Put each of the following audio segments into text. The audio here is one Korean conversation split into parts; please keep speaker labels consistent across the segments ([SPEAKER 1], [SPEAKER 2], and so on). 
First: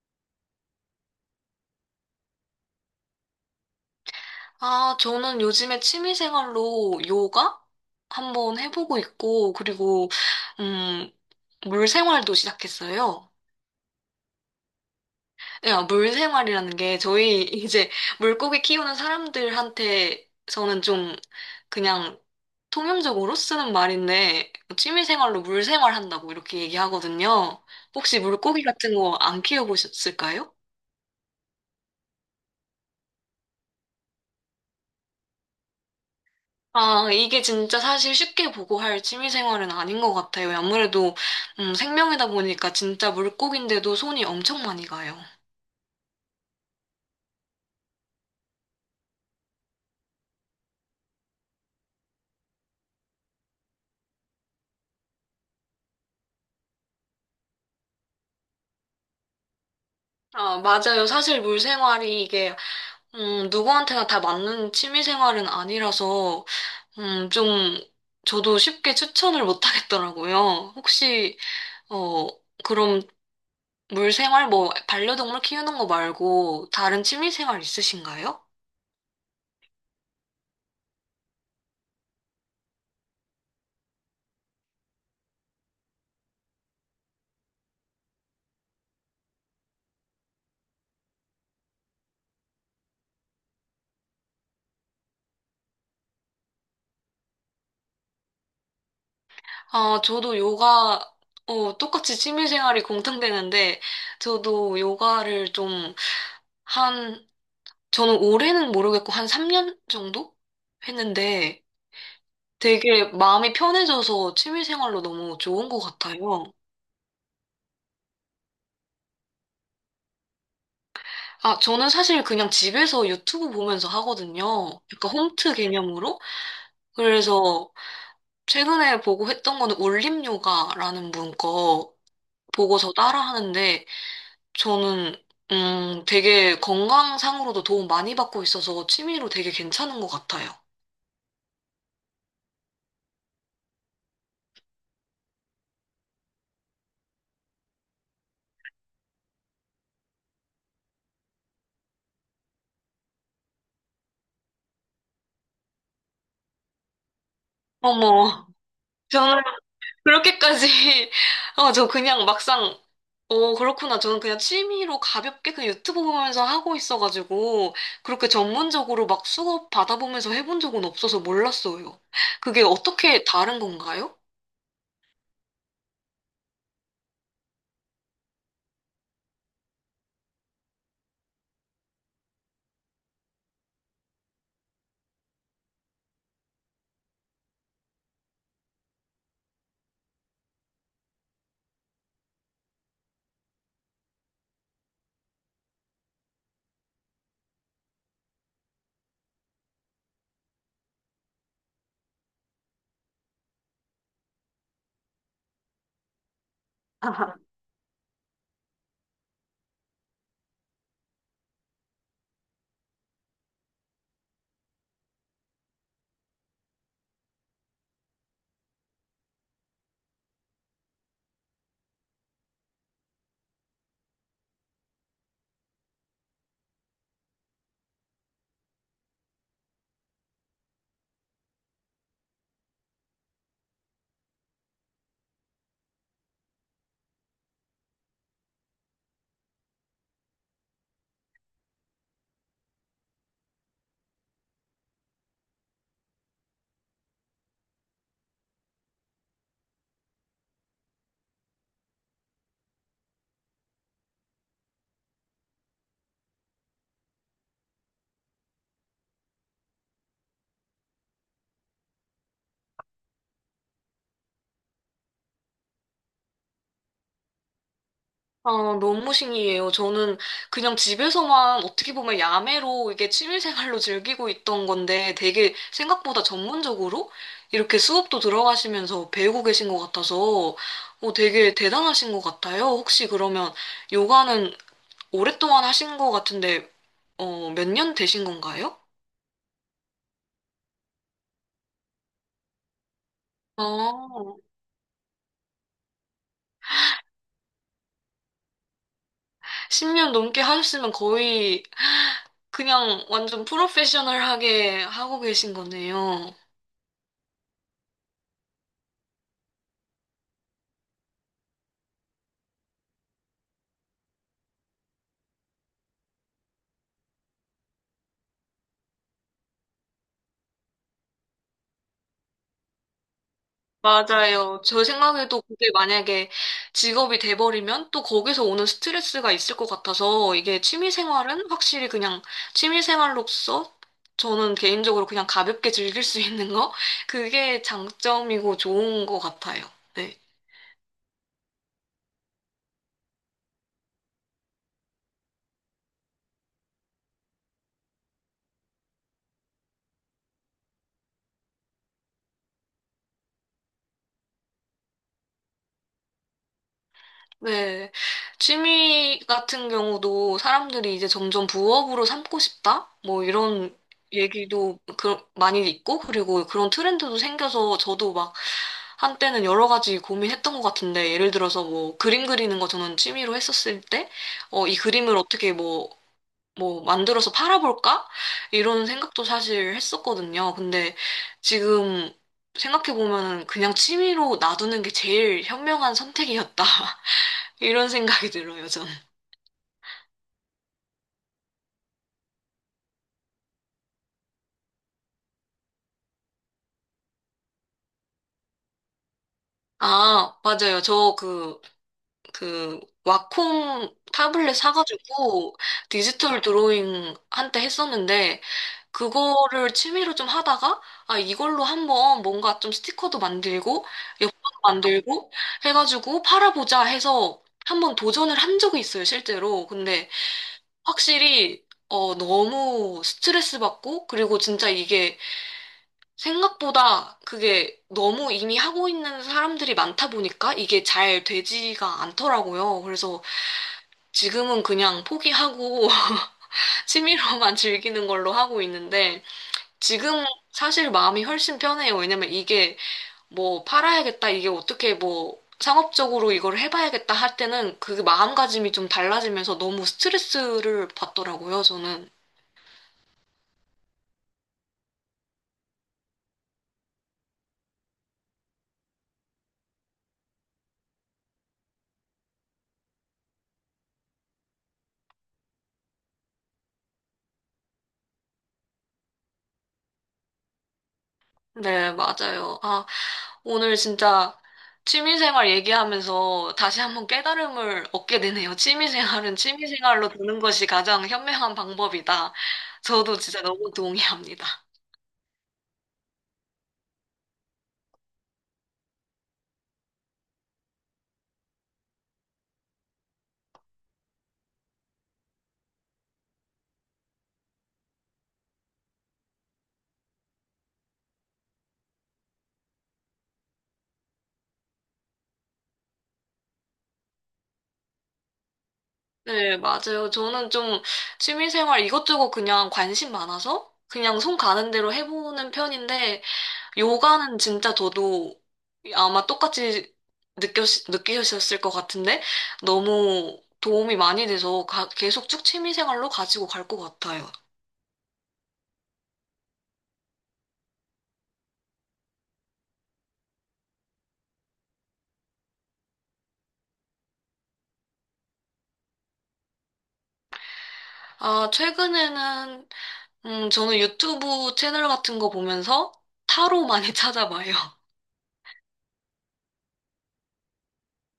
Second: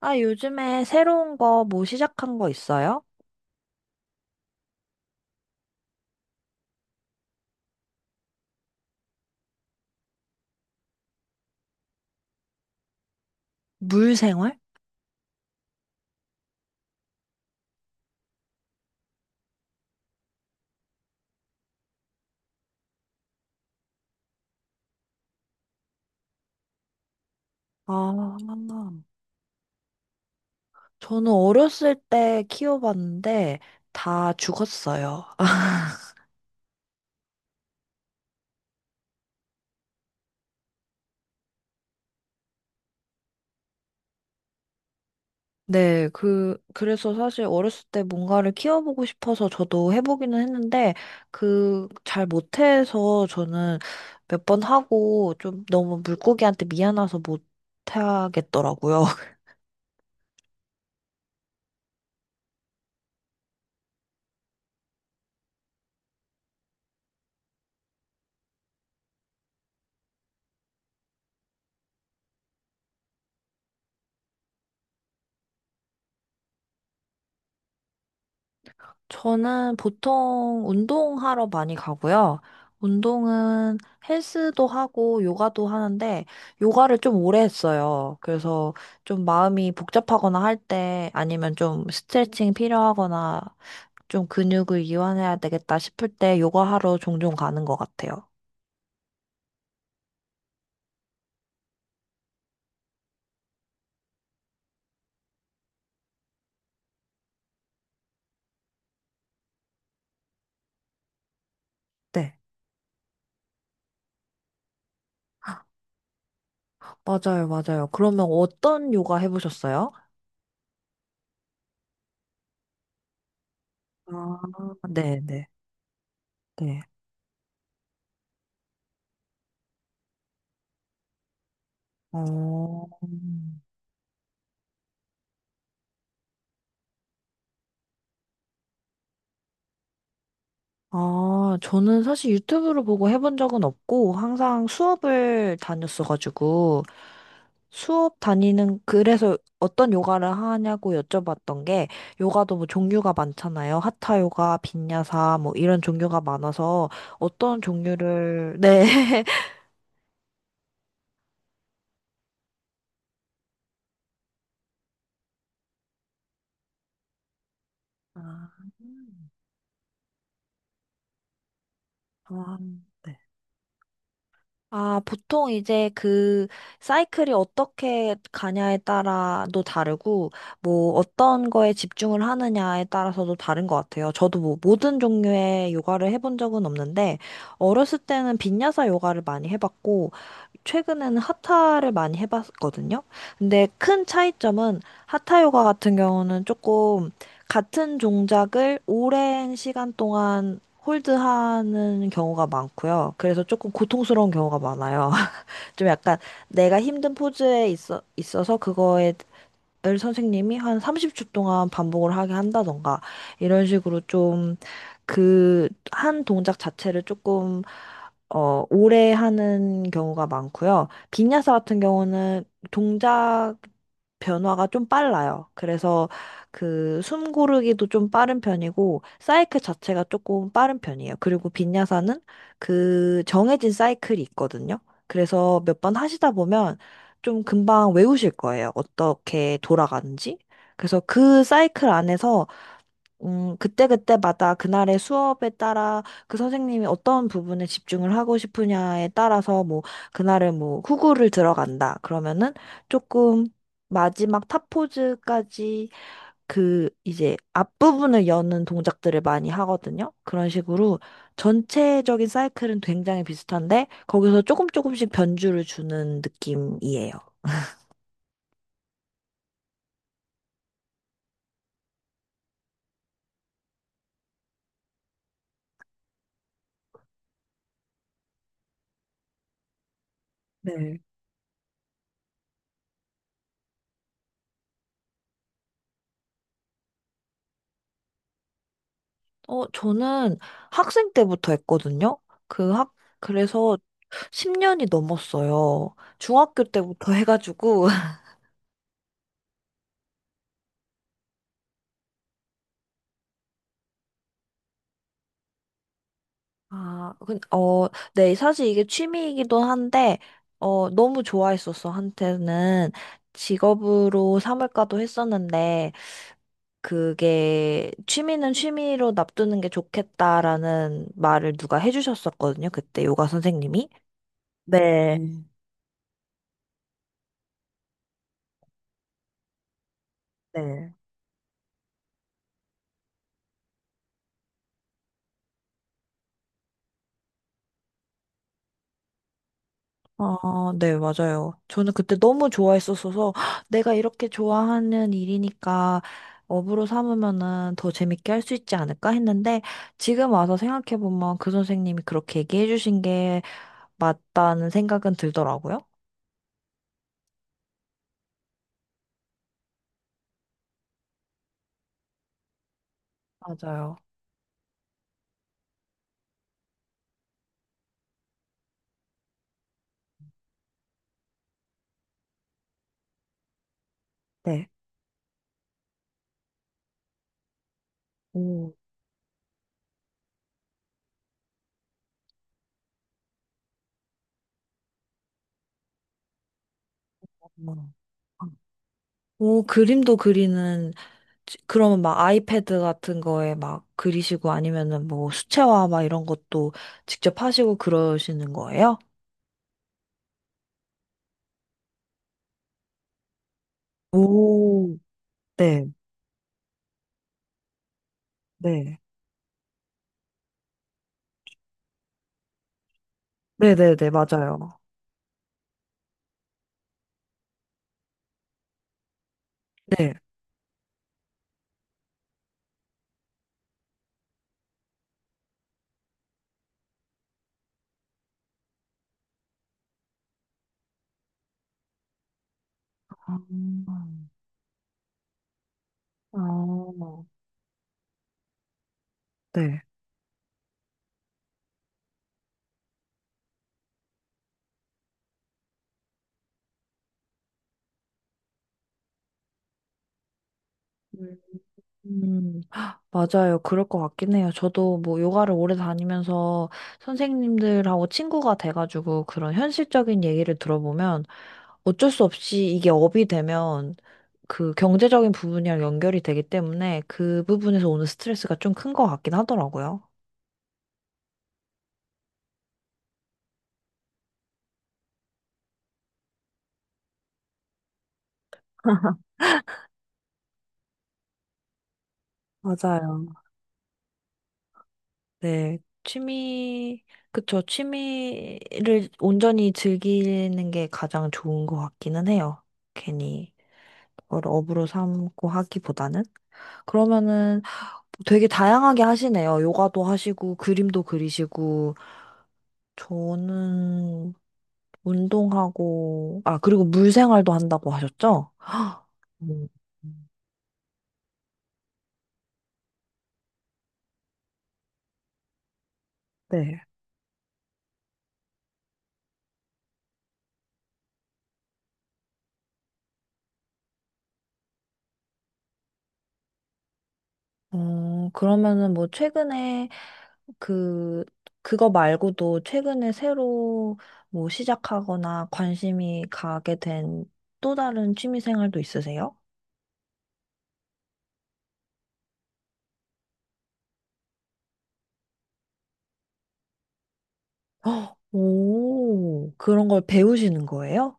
[SPEAKER 1] 아, 요즘에 새로운 거 뭐 시작한 거 있어요?
[SPEAKER 2] 아, 저는 요즘에 취미생활로 요가 한번 해보고 있고, 그리고, 음, 물생활도 시작했어요.
[SPEAKER 1] 물생활?
[SPEAKER 2] 야, 물생활이라는 게 저희 이제 물고기 키우는 사람들한테서는 좀 그냥 통용적으로 쓰는 말인데, 뭐 취미생활로 물생활 한다고 이렇게 얘기하거든요. 혹시 물고기 같은
[SPEAKER 1] 아,
[SPEAKER 2] 거 안 키워보셨을까요?
[SPEAKER 1] 저는 어렸을 때 키워봤는데 다 죽었어요.
[SPEAKER 2] 아, 이게 진짜 사실 쉽게 보고할 취미생활은 아닌 것 같아요. 아무래도 생명이다 보니까 진짜 물고기인데도 손이 엄청 많이 가요.
[SPEAKER 1] 네, 그래서 사실 어렸을 때 뭔가를 키워보고 싶어서 저도 해보기는 했는데, 그, 잘 못해서 저는 몇 번 하고 좀 너무 물고기한테 미안해서 못하겠더라고요.
[SPEAKER 2] 아, 맞아요. 사실 물생활이 이게 누구한테나 다 맞는 취미생활은 아니라서 좀 저도 쉽게 추천을 못 하겠더라고요. 혹시 어, 그럼 물생활 뭐 반려동물 키우는 거 말고 다른 취미생활 있으신가요?
[SPEAKER 1] 저는 보통 운동하러 많이 가고요. 운동은 헬스도 하고 요가도 하는데 요가를 좀 오래 했어요. 그래서 좀 마음이 복잡하거나 할 때 아니면 좀 스트레칭 필요하거나 좀 근육을 이완해야 되겠다 싶을 때 요가하러 종종 가는 것 같아요.
[SPEAKER 2] 아, 저도 요가, 똑같이 취미생활이 공통되는데, 저도 요가를 좀, 한, 저는 올해는 모르겠고, 한 3년 정도? 했는데,
[SPEAKER 1] 네.
[SPEAKER 2] 되게 마음이 편해져서 취미생활로 너무 좋은 것 같아요.
[SPEAKER 1] 맞아요, 맞아요. 그러면 어떤 요가 해보셨어요?
[SPEAKER 2] 아, 저는 사실 그냥 집에서 유튜브 보면서
[SPEAKER 1] 아,
[SPEAKER 2] 하거든요. 약간
[SPEAKER 1] 네, 네,
[SPEAKER 2] 홈트 개념으로.
[SPEAKER 1] 네.
[SPEAKER 2] 그래서 최근에 보고 했던 거는 올림 요가라는 분 거
[SPEAKER 1] 어,
[SPEAKER 2] 보고서 따라 하는데, 저는 되게 건강상으로도 도움 많이 받고 있어서 취미로 되게 괜찮은 것 같아요.
[SPEAKER 1] 아, 저는 사실 유튜브를 보고 해본 적은 없고, 항상 수업을 다녔어가지고, 수업 다니는, 그래서 어떤 요가를 하냐고 여쭤봤던 게, 요가도 뭐 종류가 많잖아요. 하타 요가, 빈야사, 뭐 이런 종류가 많아서, 어떤
[SPEAKER 2] 어머,
[SPEAKER 1] 종류를, 네.
[SPEAKER 2] 저는 그렇게까지, 저 그냥 막상, 그렇구나. 저는 그냥 취미로 가볍게 그냥 유튜브 보면서 하고 있어가지고,
[SPEAKER 1] 아,
[SPEAKER 2] 그렇게 전문적으로 막
[SPEAKER 1] 음.
[SPEAKER 2] 수업 받아보면서 해본 적은 없어서 몰랐어요.
[SPEAKER 1] 아,
[SPEAKER 2] 그게
[SPEAKER 1] 네.
[SPEAKER 2] 어떻게 다른 건가요?
[SPEAKER 1] 아, 보통 이제 그 사이클이 어떻게 가냐에 따라도 다르고, 뭐 어떤 거에 집중을 하느냐에 따라서도 다른 것 같아요. 저도 뭐 모든 종류의 요가를 해본 적은 없는데, 어렸을 때는 빈야사 요가를 많이 해봤고, 최근에는 하타를 많이 해봤거든요. 근데 큰 차이점은 하타 요가 같은 경우는 조금 같은 동작을 오랜 시간 동안 홀드하는 경우가 많고요. 그래서 조금 고통스러운 경우가 많아요. 좀 약간 내가 힘든 포즈에 있어서 그거에 을 선생님이 한 30초 동안 반복을 하게 한다던가 이런 식으로 좀 그 한 동작 자체를 조금 오래 하는 경우가 많고요. 빈야사 같은 경우는 동작 변화가 좀 빨라요. 그래서 그 숨 고르기도 좀 빠른 편이고 사이클 자체가 조금 빠른 편이에요. 그리고 빈야사는 그 정해진 사이클이 있거든요. 그래서 몇 번 하시다 보면 좀 금방 외우실 거예요. 어떻게 돌아가는지. 그래서 그 사이클 안에서, 그때그때마다 그날의 수업에 따라 그 선생님이 어떤 부분에 집중을 하고 싶으냐에 따라서 뭐, 그날은 뭐, 후구를 들어간다. 그러면은 조금 마지막 탑포즈까지 그 이제 앞부분을 여는 동작들을 많이 하거든요. 그런 식으로 전체적인 사이클은 굉장히 비슷한데, 거기서 조금 조금씩 변주를 주는 느낌이에요.
[SPEAKER 2] 아, 너무 신기해요. 저는 그냥 집에서만 어떻게 보면 야매로 이게 취미생활로 즐기고 있던 건데 되게 생각보다 전문적으로 이렇게 수업도 들어가시면서 배우고 계신 것 같아서
[SPEAKER 1] 네.
[SPEAKER 2] 되게 대단하신 것 같아요. 혹시 그러면 요가는 오랫동안 하신 것 같은데 몇 년 되신 건가요?
[SPEAKER 1] 어, 저는 학생 때부터 했거든요. 그 학, 그래서
[SPEAKER 2] 아,
[SPEAKER 1] 10년이 넘었어요. 중학교 때부터 해가지고.
[SPEAKER 2] 10년 넘게 하셨으면 거의 그냥 완전 프로페셔널하게 하고 계신 거네요.
[SPEAKER 1] 아, 근, 어, 네, 사실 이게 취미이기도 한데, 어, 너무 좋아했었어, 한때는. 직업으로 삼을까도 했었는데, 그게, 취미는 취미로 놔두는 게 좋겠다라는 말을 누가 해주셨었거든요. 그때 요가 선생님이.
[SPEAKER 2] 맞아요. 저
[SPEAKER 1] 네.
[SPEAKER 2] 생각에도 그게 만약에 직업이 돼버리면 또 거기서 오는 스트레스가 있을 것 같아서 이게 취미
[SPEAKER 1] 네.
[SPEAKER 2] 생활은 확실히 그냥 취미 생활로서 저는 개인적으로 그냥 가볍게 즐길 수 있는 거? 그게 장점이고 좋은 것 같아요. 네.
[SPEAKER 1] 아, 네, 맞아요. 저는 그때 너무 좋아했었어서 "헉, 내가 이렇게 좋아하는 일이니까 업으로 삼으면은 더 재밌게 할 수 있지 않을까 했는데 지금 와서 생각해보면 그 선생님이 그렇게 얘기해주신 게 맞다는 생각은 들더라고요.
[SPEAKER 2] 네. 취미 같은 경우도 사람들이 이제 점점 부업으로 삼고 싶다? 뭐 이런
[SPEAKER 1] 맞아요.
[SPEAKER 2] 얘기도 그, 많이 있고, 그리고 그런 트렌드도 생겨서 저도 막 한때는 여러 가지 고민했던 것 같은데, 예를 들어서 뭐 그림 그리는 거 저는 취미로 했었을 때,
[SPEAKER 1] 네.
[SPEAKER 2] 이 그림을 어떻게 뭐, 뭐 만들어서 팔아볼까?
[SPEAKER 1] 오.
[SPEAKER 2] 이런 생각도 사실 했었거든요. 근데 지금 생각해보면 그냥 취미로 놔두는 게 제일 현명한 선택이었다. 이런
[SPEAKER 1] 음.
[SPEAKER 2] 생각이 들어요, 저는.
[SPEAKER 1] 오, 그림도 그리는, 지- 그러면 막 아이패드 같은 거에 막 그리시고 아니면은 뭐 수채화 막 이런 것도 직접 하시고 그러시는 거예요?
[SPEAKER 2] 아, 맞아요. 저 그, 그, 와콩 타블렛
[SPEAKER 1] 오,
[SPEAKER 2] 사가지고
[SPEAKER 1] 네.
[SPEAKER 2] 디지털 드로잉 한때 했었는데,
[SPEAKER 1] 네.
[SPEAKER 2] 그거를 취미로 좀 하다가, 아, 이걸로 한번 뭔가 좀 스티커도 만들고,
[SPEAKER 1] 네네네,
[SPEAKER 2] 엽서도
[SPEAKER 1] 맞아요.
[SPEAKER 2] 만들고, 해가지고 팔아보자 해서 한번 도전을 한 적이 있어요, 실제로. 근데
[SPEAKER 1] 네.
[SPEAKER 2] 확실히, 너무 스트레스 받고, 그리고 진짜 이게 생각보다 그게 너무 이미 하고 있는 사람들이 많다 보니까 이게 잘 되지가 않더라고요. 그래서
[SPEAKER 1] 아,
[SPEAKER 2] 지금은 그냥 포기하고
[SPEAKER 1] 아,
[SPEAKER 2] 취미로만 즐기는 걸로 하고 있는데
[SPEAKER 1] 네.
[SPEAKER 2] 지금 사실 마음이 훨씬 편해요. 왜냐면 이게 뭐 팔아야겠다, 이게 어떻게 뭐 상업적으로 이걸 해봐야겠다 할 때는 그 마음가짐이 좀 달라지면서 너무 스트레스를 받더라고요, 저는.
[SPEAKER 1] 헉, 맞아요. 그럴 것 같긴 해요. 저도 뭐 요가를 오래 다니면서 선생님들하고 친구가 돼가지고 그런 현실적인 얘기를 들어보면 어쩔 수 없이 이게 업이 되면 그 경제적인 부분이랑 연결이 되기 때문에 그 부분에서 오는 스트레스가 좀 큰 것 같긴 하더라고요.
[SPEAKER 2] 네, 맞아요. 아, 오늘 진짜 취미생활 얘기하면서 다시 한번 깨달음을 얻게 되네요. 취미생활은 취미생활로 두는 것이 가장 현명한 방법이다. 저도
[SPEAKER 1] 맞아요.
[SPEAKER 2] 진짜 너무 동의합니다.
[SPEAKER 1] 네, 취미, 그쵸. 취미를 온전히 즐기는 게 가장 좋은 것 같기는 해요. 괜히 그걸 업으로 삼고 하기보다는. 그러면은 되게 다양하게 하시네요. 요가도 하시고, 그림도 그리시고, 저는 운동하고, 아, 그리고 물 생활도 한다고 하셨죠? 헉,
[SPEAKER 2] 네,
[SPEAKER 1] 음,
[SPEAKER 2] 맞아요. 저는 좀 취미생활 이것저것 그냥 관심 많아서 그냥 손 가는 대로 해보는 편인데
[SPEAKER 1] 네.
[SPEAKER 2] 요가는 진짜 저도 아마 똑같이 느꼈, 느끼셨을 것 같은데 너무 도움이 많이 돼서 가- 계속 쭉 취미생활로 가지고 갈 것 같아요.
[SPEAKER 1] 어, 그러면은 뭐 최근에 그, 그거 말고도 최근에 새로 뭐 시작하거나 관심이 가게 된 또 다른 취미 생활도 있으세요?
[SPEAKER 2] 아, 최근에는 저는 유튜브 채널 같은 거 보면서 타로 많이 찾아봐요.
[SPEAKER 1] 헉, 오, 그런 걸 배우시는 거예요?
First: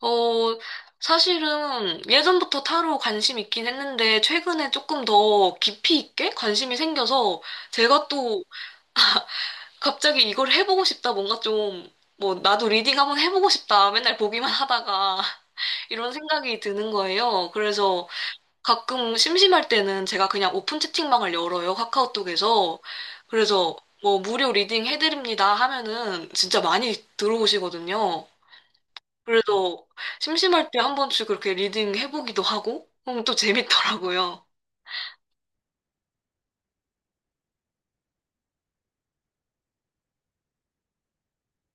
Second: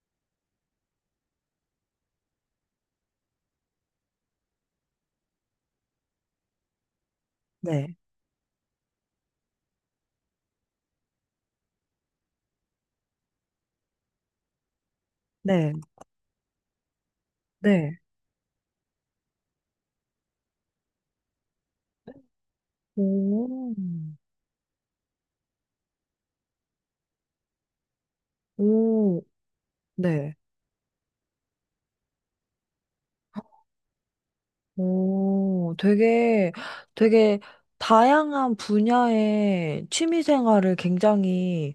[SPEAKER 2] 어, 사실은 예전부터 타로 관심 있긴 했는데 최근에 조금 더 깊이 있게 관심이 생겨서
[SPEAKER 1] 네,
[SPEAKER 2] 제가 또 갑자기 이걸 해보고 싶다, 뭔가 좀, 뭐, 나도 리딩 한번 해보고 싶다, 맨날 보기만 하다가,
[SPEAKER 1] 네,
[SPEAKER 2] 이런 생각이 드는 거예요.
[SPEAKER 1] 네,
[SPEAKER 2] 그래서 가끔 심심할 때는 제가 그냥 오픈 채팅방을 열어요, 카카오톡에서.
[SPEAKER 1] 오,
[SPEAKER 2] 그래서 뭐, 무료 리딩 해드립니다 하면은 진짜 많이 들어오시거든요.
[SPEAKER 1] 오,
[SPEAKER 2] 그래서
[SPEAKER 1] 네.
[SPEAKER 2] 심심할 때 한 번씩 그렇게 리딩 해보기도 하고, 그럼 또 재밌더라고요.
[SPEAKER 1] 오, 되게, 되게 다양한 분야의 취미 생활을 굉장히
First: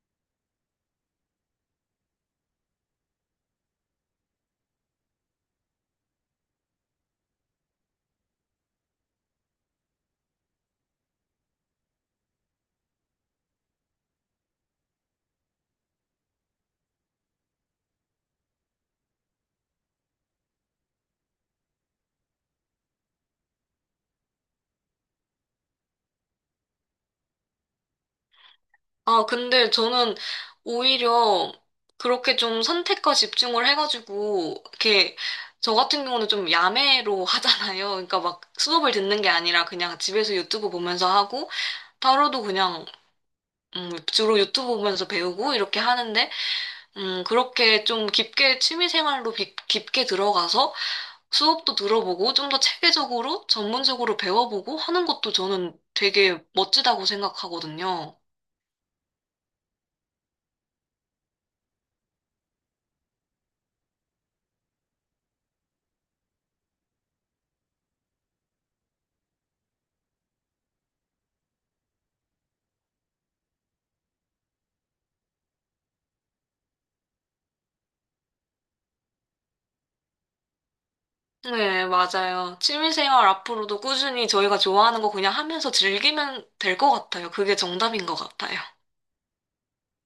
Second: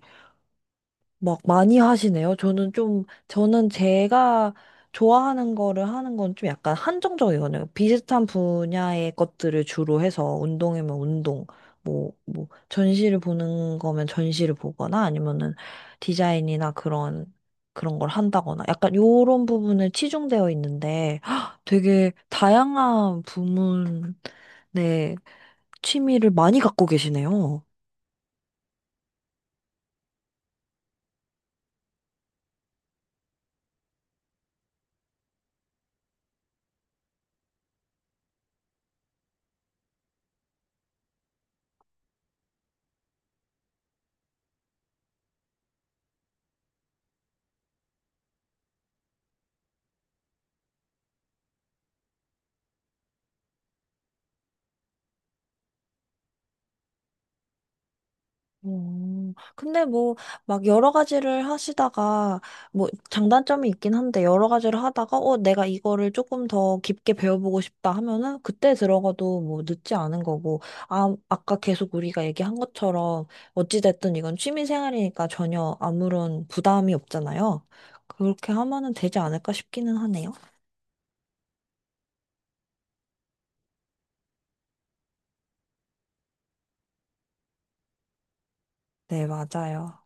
[SPEAKER 1] 막 많이 하시네요. 저는 좀, 저는 제가 좋아하는 거를 하는 건 좀 약간 한정적이거든요. 비슷한 분야의 것들을 주로 해서 운동이면 운동, 뭐, 뭐, 전시를 보는 거면 전시를 보거나 아니면은 디자인이나 그런, 그런 걸 한다거나 약간 요런 부분에 치중되어 있는데 헉, 되게 다양한 부문의 취미를 많이 갖고 계시네요.
[SPEAKER 2] 아, 근데 저는 오히려 그렇게 좀 선택과 집중을 해가지고, 이렇게, 저 같은 경우는 좀 야매로 하잖아요. 그러니까 막 수업을 듣는 게 아니라 그냥 집에서 유튜브 보면서 하고, 타로도 그냥, 주로 유튜브 보면서 배우고 이렇게 하는데, 그렇게 좀 깊게 취미 생활로 비- 깊게 들어가서 수업도 들어보고, 좀 더 체계적으로, 전문적으로 배워보고 하는 것도 저는 되게 멋지다고 생각하거든요.
[SPEAKER 1] 근데 뭐, 막 여러 가지를 하시다가, 뭐, 장단점이 있긴 한데, 여러 가지를 하다가, 어, 내가 이거를 조금 더 깊게 배워보고 싶다 하면은, 그때 들어가도 뭐, 늦지 않은 거고, 아, 아까 계속 우리가 얘기한 것처럼, 어찌됐든 이건 취미생활이니까 전혀 아무런 부담이 없잖아요. 그렇게 하면은 되지 않을까 싶기는 하네요.
[SPEAKER 2] 네, 맞아요. 취미생활 앞으로도 꾸준히 저희가 좋아하는 거 그냥 하면서 즐기면 될 것 같아요. 그게 정답인 것 같아요.
[SPEAKER 1] 네, 맞아요.